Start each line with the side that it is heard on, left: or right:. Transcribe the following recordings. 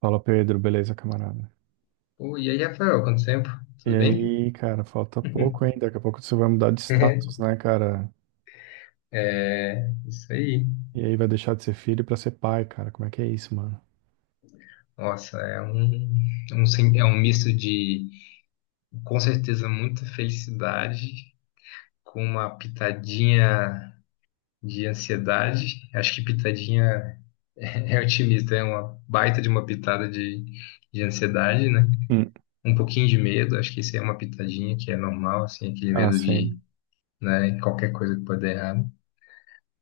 right: Fala, Pedro, beleza, camarada?
left: Pô, e aí, Rafael, quanto tempo?
right: E
left: Tudo bem?
right: aí, cara, falta pouco ainda. Daqui a pouco você vai mudar de status, né, cara?
left: É, isso aí.
right: E aí vai deixar de ser filho pra ser pai, cara. Como é que é isso, mano?
left: Nossa, é um, um é um misto de, com certeza, muita felicidade com uma pitadinha de ansiedade. Acho que pitadinha é otimista, é uma baita de uma pitada de ansiedade, né?
right: Hum.
left: Um pouquinho de medo, acho que isso aí é uma pitadinha que é normal, assim, aquele
right: Ah,
left: medo de,
right: sim.
left: né, qualquer coisa que pode dar errado.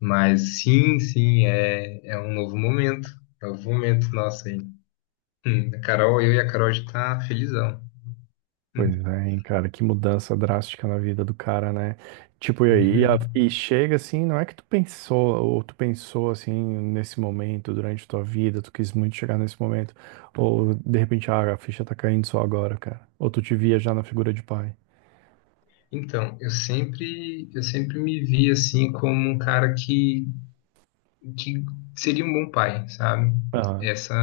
left: Mas sim, sim, é um novo momento. É um novo momento nosso aí. A Carol, eu e a Carol já tá felizão.
right: Pois
left: Hum,
right: é, hein, cara, que mudança drástica na vida do cara, né? Tipo, e aí,
left: uhum.
right: e chega assim, não é que tu pensou, ou tu pensou assim, nesse momento, durante tua vida, tu quis muito chegar nesse momento, ou de repente, ah, a ficha tá caindo só agora, cara. Ou tu te via já na figura de pai.
left: Então, eu sempre me vi assim como um cara que seria um bom pai, sabe?
right: Ah,
left: Essa,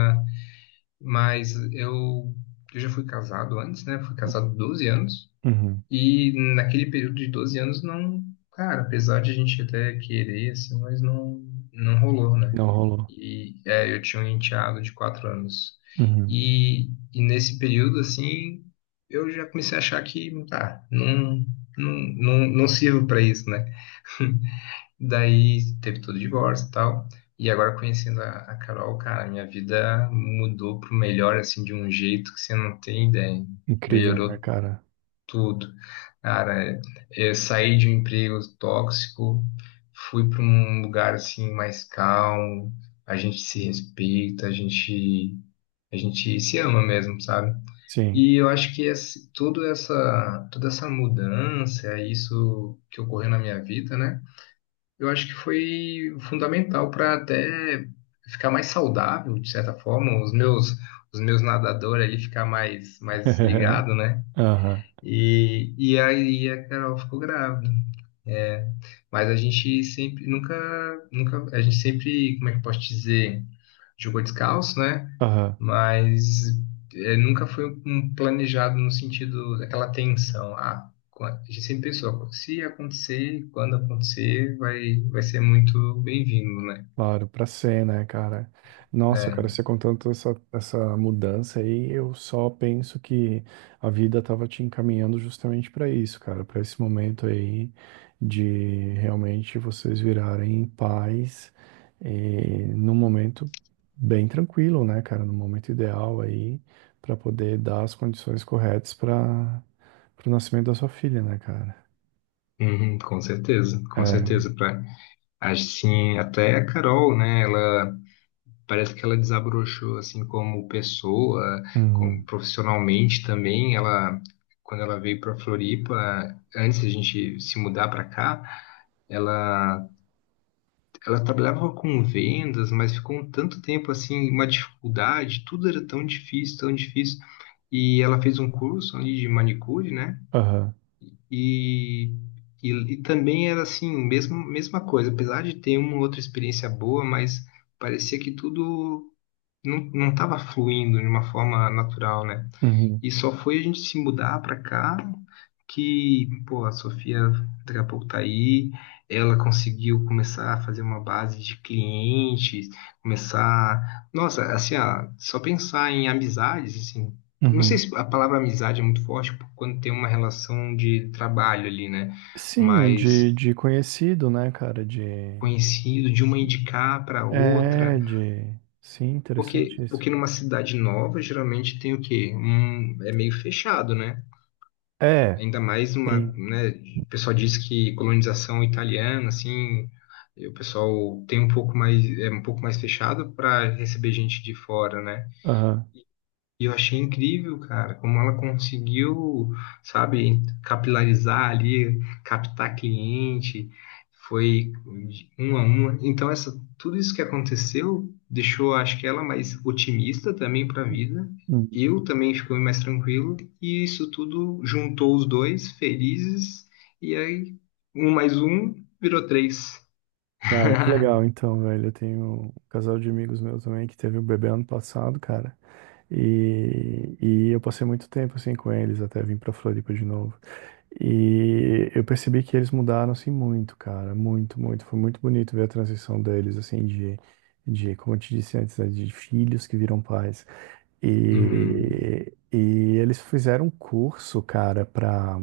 left: mas eu já fui casado antes, né? Fui casado 12 anos.
right: uhum.
left: E naquele período de 12 anos não, cara, apesar de a gente até querer assim, mas não rolou, né?
right: Não rolou.
left: E é, eu tinha um enteado de quatro anos.
right: Uhum.
left: E, nesse período, assim, eu já comecei a achar que, tá, não, não, não sirvo para isso, né? Daí teve todo o divórcio e tal. E agora conhecendo a Carol, cara, minha vida mudou pro melhor, assim, de um jeito que você não tem ideia.
right: Incrível, né,
left: Melhorou
right: cara?
left: tudo. Cara, eu saí de um emprego tóxico, fui para um lugar assim mais calmo, a gente se respeita, a gente se ama mesmo, sabe?
right: Sim.
left: E eu acho que esse, tudo essa toda essa mudança, isso que ocorreu na minha vida, né? Eu acho que foi fundamental para até ficar mais saudável, de certa forma, os meus nadadores ali ficar mais ligado, né?
right: Aham,
left: E, aí a Carol ficou grávida. É, mas a gente sempre, nunca, nunca, a gente sempre, como é que eu posso dizer, jogou descalço, né?
right: aham.
left: Mas é, nunca foi um planejado no sentido daquela tensão. A gente sempre pensou, se acontecer, quando acontecer, vai ser muito bem-vindo, né?
right: Claro, pra ser, né, cara? Nossa,
left: É,
right: cara, você contando essa mudança aí, eu só penso que a vida tava te encaminhando justamente pra isso, cara, pra esse momento aí de realmente vocês virarem pais e num momento bem tranquilo, né, cara? No momento ideal aí, pra poder dar as condições corretas para o nascimento da sua filha, né, cara?
left: uhum, com certeza, com
right: É.
left: certeza. Pra, assim, até a Carol, né? Ela Parece que ela desabrochou assim como pessoa, como
right: Uhum.
left: profissionalmente também. Quando ela veio para Floripa, antes de a gente se mudar para cá, ela, ela trabalhava com vendas, mas ficou um tanto tempo assim, uma dificuldade. Tudo era tão difícil, tão difícil. E ela fez um curso ali de manicure, né?
right: Aham.
left: E e, também era assim, mesma coisa, apesar de ter uma outra experiência boa, mas parecia que tudo não tava fluindo de uma forma natural, né?
right: Uhum.
left: E só foi a gente se mudar pra cá que, pô, a Sofia daqui a pouco tá aí, ela conseguiu começar a fazer uma base de clientes, começar, nossa, assim, ó, só pensar em amizades, assim, não sei
right: Uhum.
left: se a palavra amizade é muito forte quando tem uma relação de trabalho ali, né?
right: Sim,
left: Mas
right: de conhecido, né, cara? De.
left: conhecido de uma indicar para outra.
right: É, de. Sim, interessante
left: Porque,
right: isso.
left: numa cidade nova, geralmente tem o quê? Um, é meio fechado, né?
right: É,
left: Ainda mais uma,
right: sim.
left: né? O pessoal diz que colonização italiana, assim, e o pessoal tem é um pouco mais fechado para receber gente de fora, né?
right: Aham.
left: E eu achei incrível, cara, como ela conseguiu, sabe, capilarizar ali, captar cliente, foi de um a um. Então, essa, tudo isso que aconteceu deixou, acho que ela mais otimista também para a vida.
right: Uhum.
left: Eu também fiquei mais tranquilo. E isso tudo juntou os dois felizes. E aí, um mais um virou três.
right: Cara, que legal, então, velho. Eu tenho um casal de amigos meus também que teve um bebê ano passado, cara. E eu passei muito tempo assim com eles até vir pra Floripa de novo. E eu percebi que eles mudaram assim muito, cara, muito, muito. Foi muito bonito ver a transição deles assim de como eu te disse antes, né, de filhos que viram pais.
left: Uhum,
right: E eles fizeram um curso, cara, pra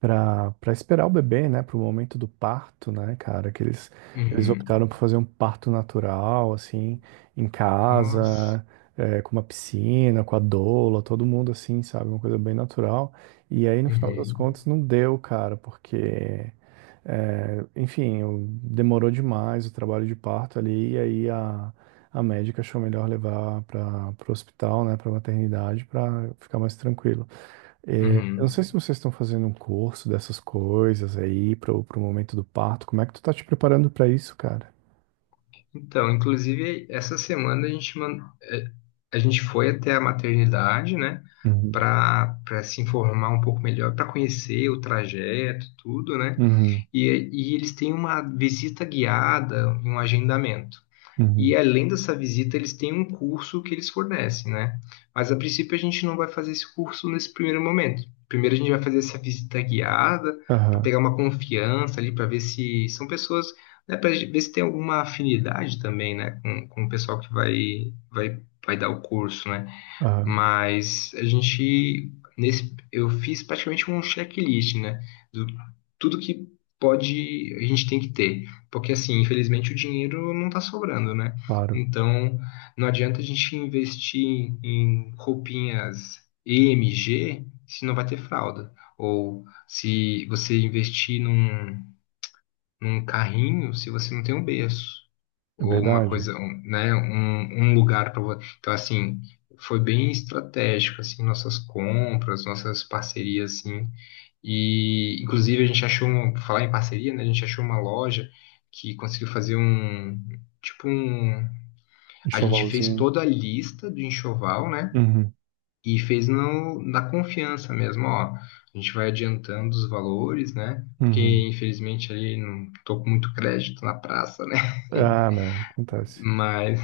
right: para pra esperar o bebê, né, para o momento do parto, né, cara, que eles
left: uhum.
right: optaram por fazer um parto natural, assim, em
left: Nossa.
right: casa, é, com uma piscina, com a doula, todo mundo assim, sabe, uma coisa bem natural. E aí, no final das
left: Uhum,
right: contas, não deu, cara, porque, é, enfim, demorou demais o trabalho de parto ali, e aí a médica achou melhor levar para o hospital, né, pra maternidade, para ficar mais tranquilo. É, eu não
left: uhum.
right: sei se vocês estão fazendo um curso dessas coisas aí pro momento do parto. Como é que tu tá te preparando pra isso, cara?
left: Então, inclusive, essa semana a gente foi até a maternidade, né,
right: Uhum,
left: para se informar um pouco melhor, para conhecer o trajeto, tudo, né?
right: uhum,
left: E, eles têm uma visita guiada, um agendamento. E
right: uhum,
left: além dessa visita, eles têm um curso que eles fornecem, né? Mas a princípio a gente não vai fazer esse curso nesse primeiro momento. Primeiro a gente vai fazer essa visita guiada para
right: aham,
left: pegar uma confiança ali, para ver se são pessoas, né, para ver se tem alguma afinidade também, né, com o pessoal que vai dar o curso, né?
right: aham,
left: Mas a gente, nesse, eu fiz praticamente um checklist, né? Do tudo que pode, a gente tem que ter. Porque, assim, infelizmente o dinheiro não tá sobrando, né?
right: claro.
left: Então, não adianta a gente investir em roupinhas EMG se não vai ter fralda. Ou se você investir num carrinho se você não tem um berço
right: É
left: ou uma
right: verdade.
left: coisa, um, né, um lugar para você. Então, assim, foi bem estratégico assim nossas compras, nossas parcerias assim. E inclusive a gente achou uma, por falar em parceria, né, a gente achou uma loja que conseguiu fazer um tipo um. A gente fez
right: Enxovalzinho.
left: toda a lista do enxoval, né,
right: Uhum,
left: e fez no, na confiança mesmo, ó, a gente vai adiantando os valores, né? Porque,
right: uhum,
left: infelizmente, ali não tô com muito crédito na praça, né?
right: ah, meu, acontece.
left: Mas,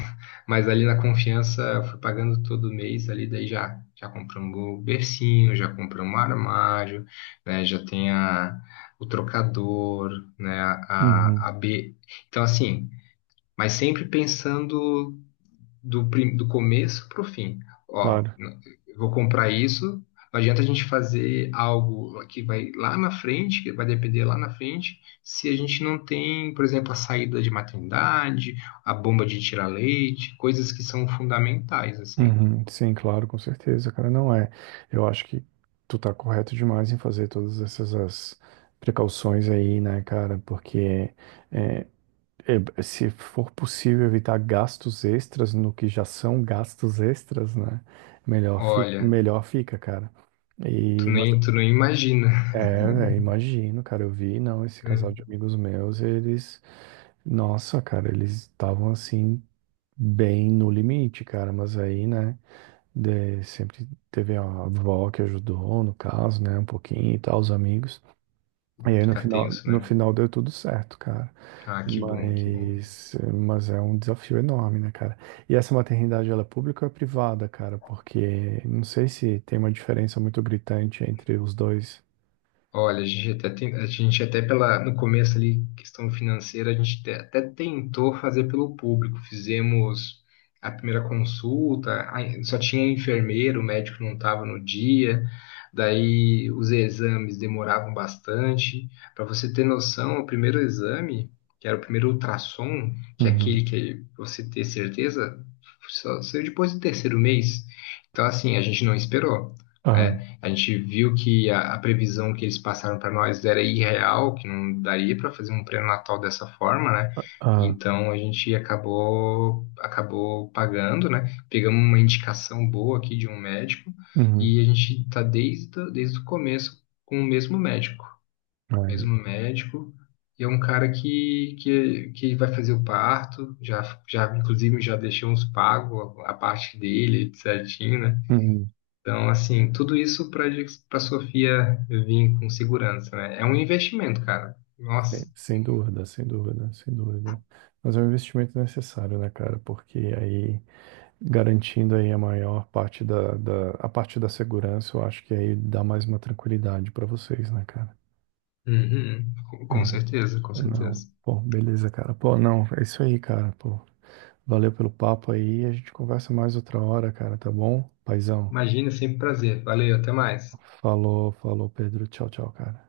left: ali na confiança, eu fui pagando todo mês ali, daí já compramos o bercinho, já compramos um armário, né? Já tem a, o trocador, né?
right: Uhum,
left: A B. Então, assim, mas sempre pensando do começo para o fim. Ó,
right: claro.
left: n- eu vou comprar isso. Não adianta a gente fazer algo que vai lá na frente, que vai depender lá na frente, se a gente não tem, por exemplo, a saída de maternidade, a bomba de tirar leite, coisas que são fundamentais, assim.
right: Uhum. Sim, claro, com certeza, cara. Não é. Eu acho que tu tá correto demais em fazer todas essas as precauções aí, né, cara? Porque é, se for possível evitar gastos extras no que já são gastos extras, né?
left: Olha,
right: Melhor fica, cara. E, mas,
left: tu não imagina,
right: é, velho, imagino, cara, eu vi, não, esse
left: né?
right: casal de amigos meus, eles, nossa, cara, eles estavam assim, bem no limite, cara, mas aí, né, sempre teve a avó que ajudou, no caso, né, um pouquinho e tal, os amigos. E aí no
left: Fica
right: final,
left: tenso,
right: no
left: né?
right: final deu tudo certo, cara.
left: Ah, que bom, que bom.
right: Mas é um desafio enorme, né, cara? E essa maternidade, ela é pública ou é privada, cara? Porque não sei se tem uma diferença muito gritante entre os dois.
left: Olha, a gente até pela, no começo ali, questão financeira, até tentou fazer pelo público. Fizemos a primeira consulta, a- só tinha enfermeiro, o médico não estava no dia, daí os exames demoravam bastante. Para você ter noção, o primeiro exame, que era o primeiro ultrassom, que é
right: Uhum.
left: aquele que você ter certeza, só saiu depois do terceiro mês. Então, assim, a gente não esperou,
right: Aham.
left: né? A gente viu que a previsão que eles passaram para nós era irreal, que não daria para fazer um pré-natal dessa forma, né?
right: Aham.
left: Então a gente acabou pagando, né? Pegamos uma indicação boa aqui de um médico
right: Uhum.
left: e a gente está desde o começo com o mesmo médico,
right: Aí.
left: mesmo médico. E é um cara que, que vai fazer o parto, já, já inclusive já deixou uns pagos a parte dele certinho, né?
right: Uhum.
left: Então, assim, tudo isso para a Sofia vir com segurança, né? É um investimento, cara.
right: Sem,
left: Nossa.
right: sem dúvida, sem dúvida, sem dúvida. Mas é um investimento necessário, né, cara? Porque aí, garantindo aí a maior parte a parte da segurança, eu acho que aí dá mais uma tranquilidade pra vocês, né, cara?
left: Uhum. Com
right: É,
left: certeza, com
right: não.
left: certeza.
right: Pô, beleza, cara. Pô, não, é isso aí, cara. Pô, valeu pelo papo aí. A gente conversa mais outra hora, cara, tá bom? Paizão.
left: Imagina, sempre um prazer. Valeu, até mais.
right: Falou, falou, Pedro. Tchau, tchau, cara.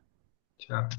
left: Tchau.